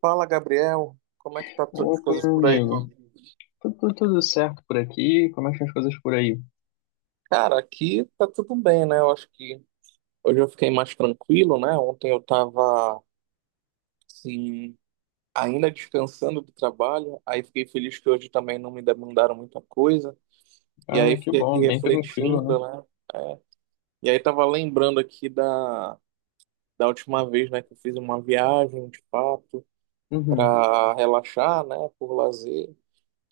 Fala, Gabriel. Como é que as Opa, coisas meu por aí, meu amigo. amigo? Tudo certo por aqui? Como é que estão as coisas por aí? Cara, aqui tá tudo bem, né? Eu acho que hoje eu fiquei mais tranquilo, né? Ontem eu tava, assim, ainda descansando do trabalho, aí fiquei feliz que hoje também não me demandaram muita coisa, e aí Ah, que fiquei aqui bom, bem tranquilo, refletindo, né? né? É. E aí tava lembrando aqui da última vez, né, que eu fiz uma viagem, de fato, Uhum. pra relaxar, né, por lazer.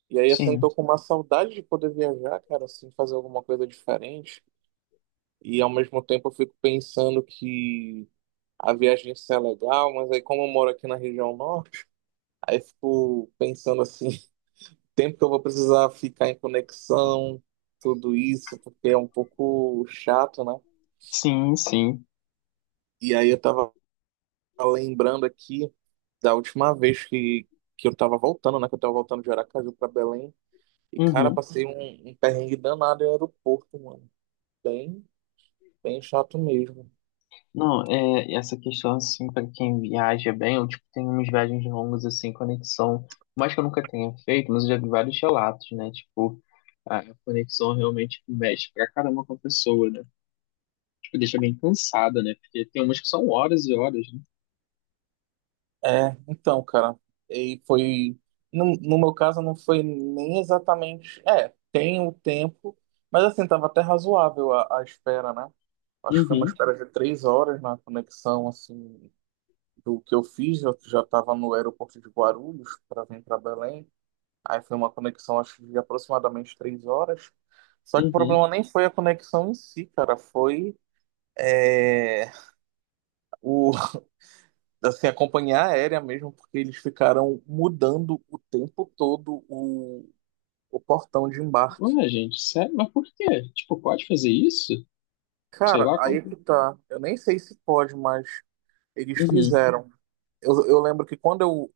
E aí, assim, tô Sim, com uma saudade de poder viajar, cara, assim, fazer alguma coisa diferente. E ao mesmo tempo eu fico pensando que a viagem ia ser legal, mas aí como eu moro aqui na região norte, aí eu fico pensando assim, tempo que eu vou precisar ficar em conexão, tudo isso, porque é um pouco chato, né? sim, sim. E aí eu tava lembrando aqui da última vez que eu tava voltando, né? Que eu tava voltando de Aracaju pra Belém. E, cara, Uhum. passei um perrengue danado em aeroporto, mano. Bem, bem chato mesmo. Não, é, essa questão, assim, para quem viaja bem, eu, tipo, tenho umas viagens longas, assim, conexão, por mais que eu nunca tenha feito, mas eu já vi vários relatos, né? Tipo, a conexão realmente mexe pra caramba com a pessoa, né? Tipo, deixa bem cansada, né? Porque tem umas que são horas e horas, né? É, então, cara, e foi. No meu caso, não foi nem exatamente. É, tem o tempo, mas assim, tava até razoável a espera, né? Acho que foi uma Uhum, espera de 3 horas na conexão, assim, do que eu fiz. Eu já tava no aeroporto de Guarulhos para vir para Belém. Aí foi uma conexão, acho, de aproximadamente 3 horas. Só que o uhum. problema nem foi a conexão em si, cara, foi. É, o, assim, a companhia aérea mesmo, porque eles ficaram mudando o tempo todo o portão de embarque. Ué, gente, sério? Mas por quê? Tipo, pode fazer isso? Sei Cara, lá aí como. é que tá. Eu nem sei se pode, mas eles Uhum, fizeram. Eu lembro que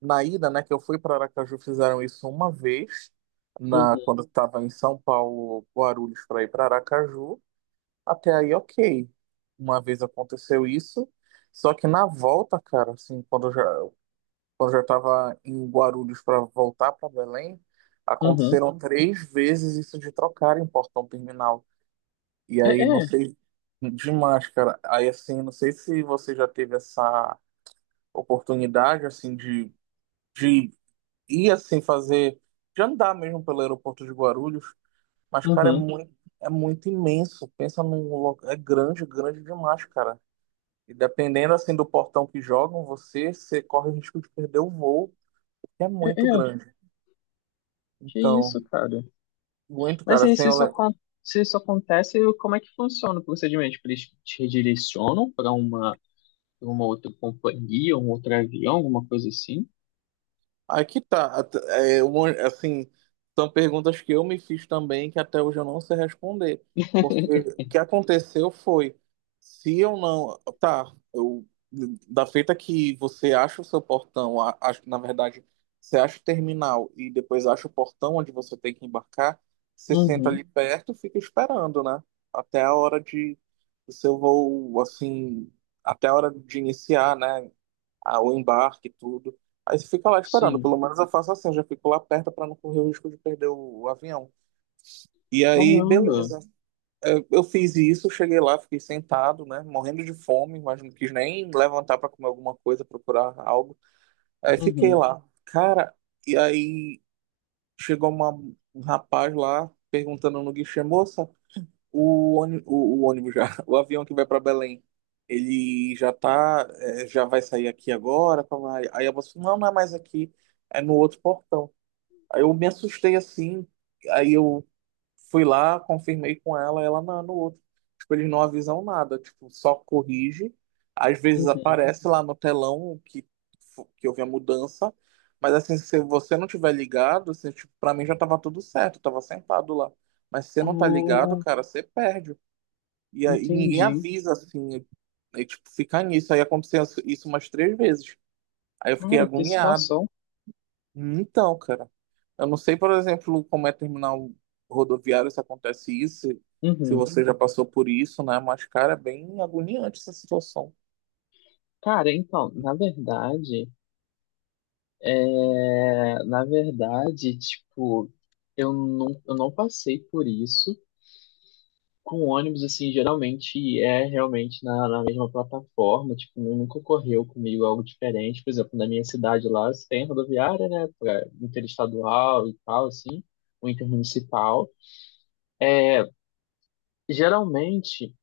na ida, né, que eu fui para Aracaju, fizeram isso uma vez, uhum, quando eu tava em São Paulo, Guarulhos, para ir para Aracaju. Até aí, ok. Uma vez aconteceu isso. Só que na volta, cara, assim, quando eu já estava em Guarulhos para voltar para Belém, uhum. aconteceram 3 vezes isso de trocarem o portão terminal. E É, aí, não é, sei, demais, cara. Aí, assim, não sei se você já teve essa oportunidade, assim, de ir, assim, fazer, de andar mesmo pelo aeroporto de Guarulhos, mas, cara, uhum, é muito imenso. Pensa num local, é grande, grande demais, cara. E dependendo, assim, do portão que jogam você, você corre o risco de perder o voo, porque é é, muito é. grande. Que Então, isso, cara? muito, Mas cara, aí, assim, se eu isso, le- se isso acontece, como é que funciona o procedimento? Tipo, eles te redirecionam pra uma outra companhia, um outro avião, alguma coisa assim? aqui tá, at- é, um- assim, são perguntas que eu me fiz também que até hoje eu não sei responder, porque o que aconteceu foi, se eu não, tá, eu, da feita que você acha o seu portão, acho que na verdade, você acha o terminal e depois acha o portão onde você tem que embarcar, você senta Uhum, ali perto e fica esperando, né, até a hora do seu voo, assim, até a hora de iniciar, né? O embarque e tudo. Aí você fica lá esperando, sim. pelo menos eu faço assim, eu já fico lá perto para não correr o risco de perder o avião. E aí, Caramba. beleza. É, eu fiz isso, cheguei lá, fiquei sentado, né, morrendo de fome, mas não quis nem levantar para comer alguma coisa, procurar algo. Aí fiquei Uhum, lá. Cara, e aí chegou um rapaz lá perguntando no guichê, moça. O ônibus já, o avião que vai para Belém, ele já tá, é, já vai sair aqui agora. Pá, pá. Aí a moça falou, não, não é mais aqui, é no outro portão. Aí eu me assustei assim, aí eu fui lá, confirmei com ela, ela não, é no outro. Tipo, eles não avisam nada, tipo, só corrige. Às vezes uhum. aparece lá no telão que houve a mudança, mas assim, se você não tiver ligado, assim, tipo, para mim já tava tudo certo, eu tava sentado lá. Mas se você não tá ligado, Ah, cara, você perde. E aí ninguém entendi. avisa, assim. E, tipo, fica nisso. Aí aconteceu isso umas 3 vezes. Aí eu fiquei Cara, que agoniado. situação. Então, cara, eu não sei, por exemplo, como é terminal rodoviário se acontece isso, se Uhum. você já passou por isso, né? Mas, cara, é bem agoniante essa situação. Cara, então, na verdade. É, na verdade, tipo, eu não passei por isso. Com ônibus, assim, geralmente é realmente na mesma plataforma, tipo, nunca ocorreu comigo algo diferente. Por exemplo, na minha cidade lá, você tem rodoviária, né, pra interestadual e tal, assim, ou intermunicipal. Geralmente,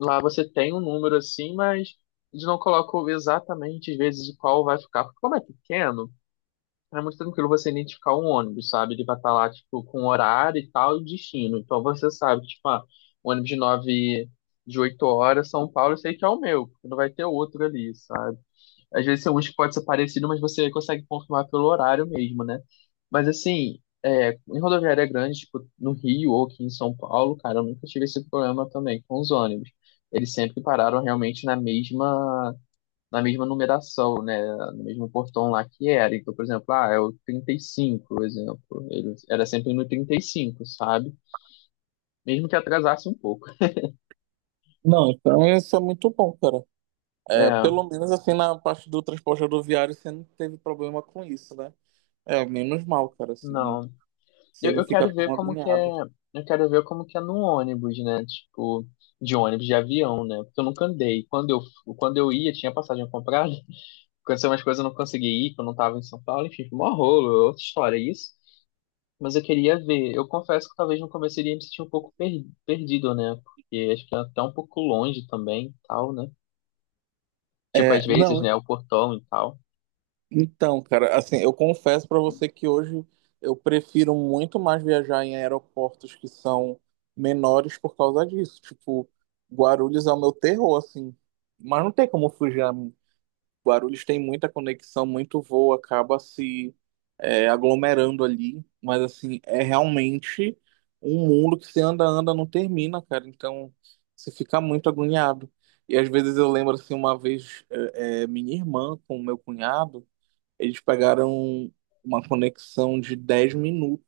lá você tem um número assim, mas eles não colocam exatamente, às vezes, qual vai ficar, porque como é pequeno. É muito tranquilo você identificar um ônibus, sabe? Ele vai estar lá, tipo, com horário e tal, e destino. Então você sabe, tipo, ah, o ônibus de nove, de 8 horas, São Paulo, eu sei que é o meu, porque não vai ter outro ali, sabe? Às vezes tem uns que pode ser parecido, mas você consegue confirmar pelo horário mesmo, né? Mas assim, é, em rodoviária grande, tipo, no Rio ou aqui em São Paulo, cara, eu nunca tive esse problema também com os ônibus. Eles sempre pararam realmente na mesma numeração, né? No mesmo portão lá que era. Então, por exemplo, ah, é o 35, por exemplo. Ele era sempre no 35, sabe? Mesmo que atrasasse um pouco. Não, então isso é muito bom, cara. É, É, pelo menos assim na parte do transporte rodoviário você não teve problema com isso, né? É, menos mal, cara, assim, não. você Eu, não eu fica quero ver tão como que é. agoniado. Eu quero ver como que é no ônibus, né? Tipo, de ônibus, de avião, né? Porque eu nunca andei. Quando eu ia, tinha passagem comprada. Aconteceu umas coisas, eu não consegui ir, porque eu não tava em São Paulo. Enfim, foi mó rolo, outra história. Isso. Mas eu queria ver. Eu confesso que talvez no começo eu iria me sentir um pouco perdido, né? Porque acho que é até um pouco longe também, tal, né? Tipo, às É, vezes, não, né? O portão e tal. então, cara, assim, eu confesso pra você que hoje eu prefiro muito mais viajar em aeroportos que são menores por causa disso. Tipo, Guarulhos é o meu terror, assim. Mas não tem como fugir. A Guarulhos tem muita conexão, muito voo, acaba se é, aglomerando ali. Mas, assim, é realmente um mundo que se anda, anda, não termina, cara. Então, você fica muito agoniado. E às vezes eu lembro, assim, uma vez, minha irmã com meu cunhado. Eles pegaram uma conexão de 10 minutos,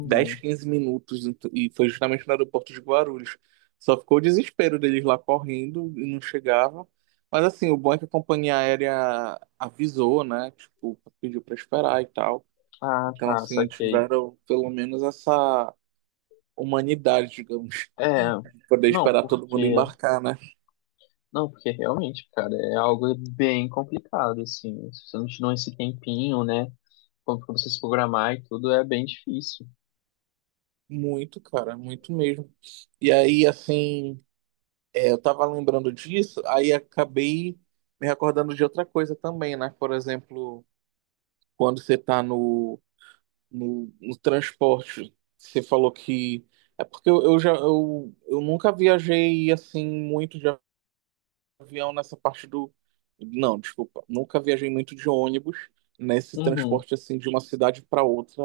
10, 15 minutos, e foi justamente no aeroporto de Guarulhos. Só ficou o desespero deles lá correndo e não chegavam. Mas assim, o bom é que a companhia aérea avisou, né? Tipo, pediu para esperar e tal. Ah, Então, tá, assim, saquei. tiveram pelo menos essa humanidade, digamos, É, de poder não, esperar todo porque. mundo embarcar, né? Não, porque realmente, cara, é algo bem complicado, assim. Se você não tirar esse tempinho, né? Como pra você se programar e tudo, é bem difícil. Muito, cara, muito mesmo. E aí, assim. É, eu tava lembrando disso, aí acabei me recordando de outra coisa também, né? Por exemplo, quando você tá no transporte, você falou que. É porque eu nunca viajei assim muito, de avião nessa parte do. Não, desculpa. Nunca viajei muito de ônibus nesse Uhum. transporte assim de uma cidade para outra,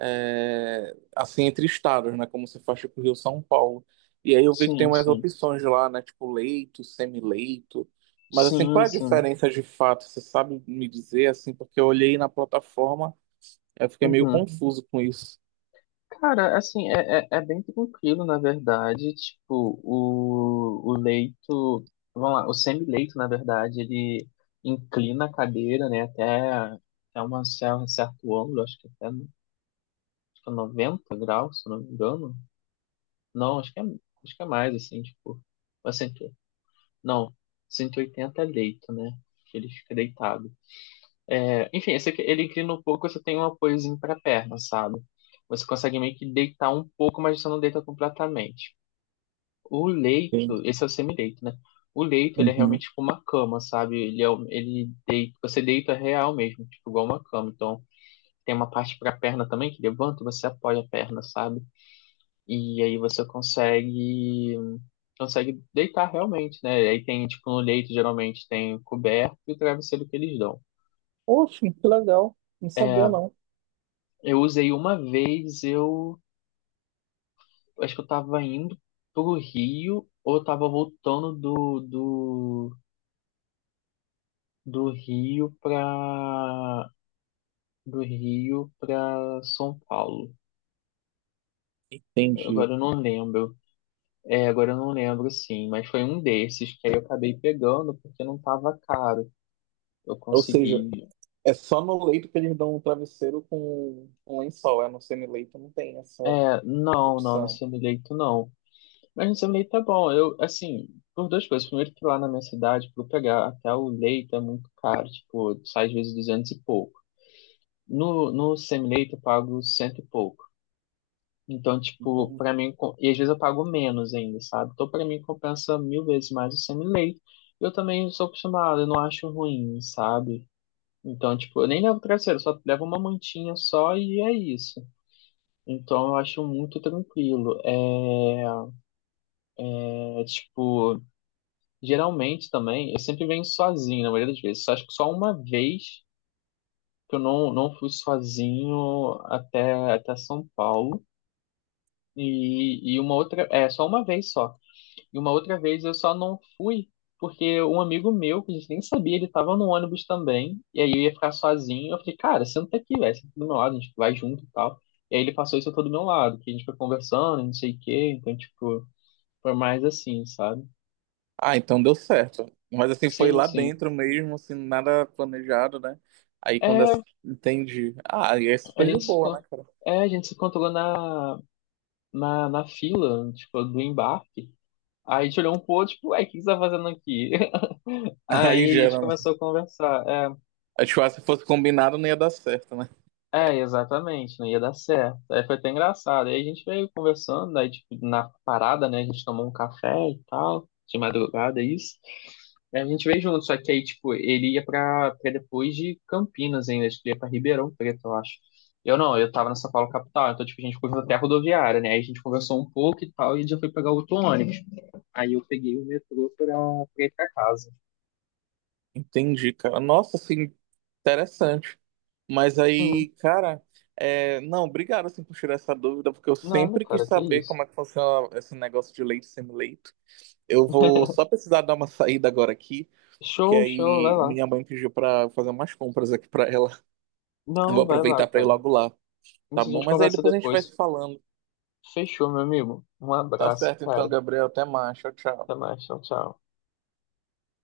é, assim entre estados, né? Como você faz tipo Rio São Paulo. E aí eu vi que tem Sim, umas sim. opções lá, né? Tipo leito, semileito. Mas assim, Sim, qual é a sim. diferença de fato? Você sabe me dizer assim? Porque eu olhei na plataforma, eu fiquei meio Uhum. confuso com isso. Cara, assim, é bem tranquilo, na verdade. Tipo, o leito, vamos lá, o semi-leito, na verdade, ele inclina a cadeira, né, até uma, um certo ângulo, acho que até acho que é 90 graus, se não me engano. Não, acho que é mais, assim, tipo, mas não, 180 é leito, né, que ele fica deitado. É, enfim, esse aqui, ele inclina um pouco, você tem um apoiozinho para a perna, sabe? Você consegue meio que deitar um pouco, mas você não deita completamente. O leito, Sim. esse é o semileito, né? O leito, ele é Uhum. realmente tipo uma cama, sabe? Ele, ele deita, você deita real mesmo, tipo igual uma cama. Então, tem uma parte para a perna também que levanta, você apoia a perna, sabe? E aí você consegue deitar realmente, né? Aí tem, tipo, no leito geralmente tem coberto e o travesseiro que eles dão. Poxa, que legal. Não sabia É, não. eu usei uma vez, eu acho que eu tava indo pro Rio ou eu tava voltando do Rio pra do Rio pra São Paulo. Entendi. Agora eu não lembro. É, agora eu não lembro sim, mas foi um desses que aí eu acabei pegando porque não tava caro. Eu Ou seja, consegui. é só no leito que eles dão um travesseiro com um lençol. É no semi-leito não tem essa É, não, não, no opção. semi-leito não. Mas no seu leite tá bom. Eu, assim, por duas coisas. Primeiro que lá na minha cidade, para pegar até o leite é muito caro. Tipo, sai às vezes 200 e pouco. No semi-leite eu pago cento e pouco. Então, tipo, para Entendi. mim. E às vezes eu pago menos ainda, sabe? Então, para mim, compensa mil vezes mais o semi-leite. Eu também sou acostumado, eu não acho ruim, sabe? Então, tipo, eu nem levo travesseiro, eu só levo uma mantinha só e é isso. Então, eu acho muito tranquilo. É, é tipo. Geralmente também, eu sempre venho sozinho, na maioria das vezes. Acho que só uma vez que eu não fui sozinho até São Paulo. E uma outra, é, só uma vez só. E uma outra vez eu só não fui porque um amigo meu, que a gente nem sabia, ele tava no ônibus também. E aí eu ia ficar sozinho. Eu falei, cara, senta aqui, velho, senta do meu lado, a gente vai junto e tal. E aí ele passou isso todo do meu lado, que a gente foi conversando, não sei o quê. Então, tipo, foi mais assim, sabe? Ah, então deu certo. Mas assim, foi Sim, lá sim. dentro mesmo, assim, nada planejado, né? É. Entendi. Ah, e é A super de gente se, boa, né, con- cara? a gente se encontrou na fila, tipo, do embarque. Aí a gente olhou um pouco, tipo, ué, o que você tá fazendo aqui? Aí Aí a gente gera, né? começou a conversar. É. Acho que se fosse combinado não ia dar certo, né? É, exatamente, não ia dar certo. Aí foi até engraçado. Aí a gente veio conversando, aí tipo, na parada, né, a gente tomou um café e tal, de madrugada, isso. Aí a gente veio junto, só que aí, tipo, ele ia pra depois de Campinas ainda, acho que ele ia pra Ribeirão Preto, eu acho. Eu não, eu tava na São Paulo capital, então, tipo, a gente foi até a rodoviária, né, aí a gente conversou um pouco e tal, e já foi pegar outro ônibus. Aí eu peguei o metrô pra ir pra casa. Entendi, cara. Nossa, assim, interessante. Mas Sim, aí, cara, é, não, obrigado assim por tirar essa dúvida, porque eu nada, sempre quis cara, que saber isso. como é que funciona esse negócio de leite e semi-leito. Eu vou só precisar dar uma saída agora aqui, que Show, show, vai aí lá. minha mãe pediu pra fazer umas compras aqui pra ela. Eu vou Não, vai lá, aproveitar pra ir cara. logo lá, tá Isso a bom? gente Mas aí conversa depois a gente vai se depois. falando. Fechou, meu amigo. Um Tá abraço, certo cara. então, Gabriel. Até mais. Tchau, tchau. Até mais. Tchau, tchau.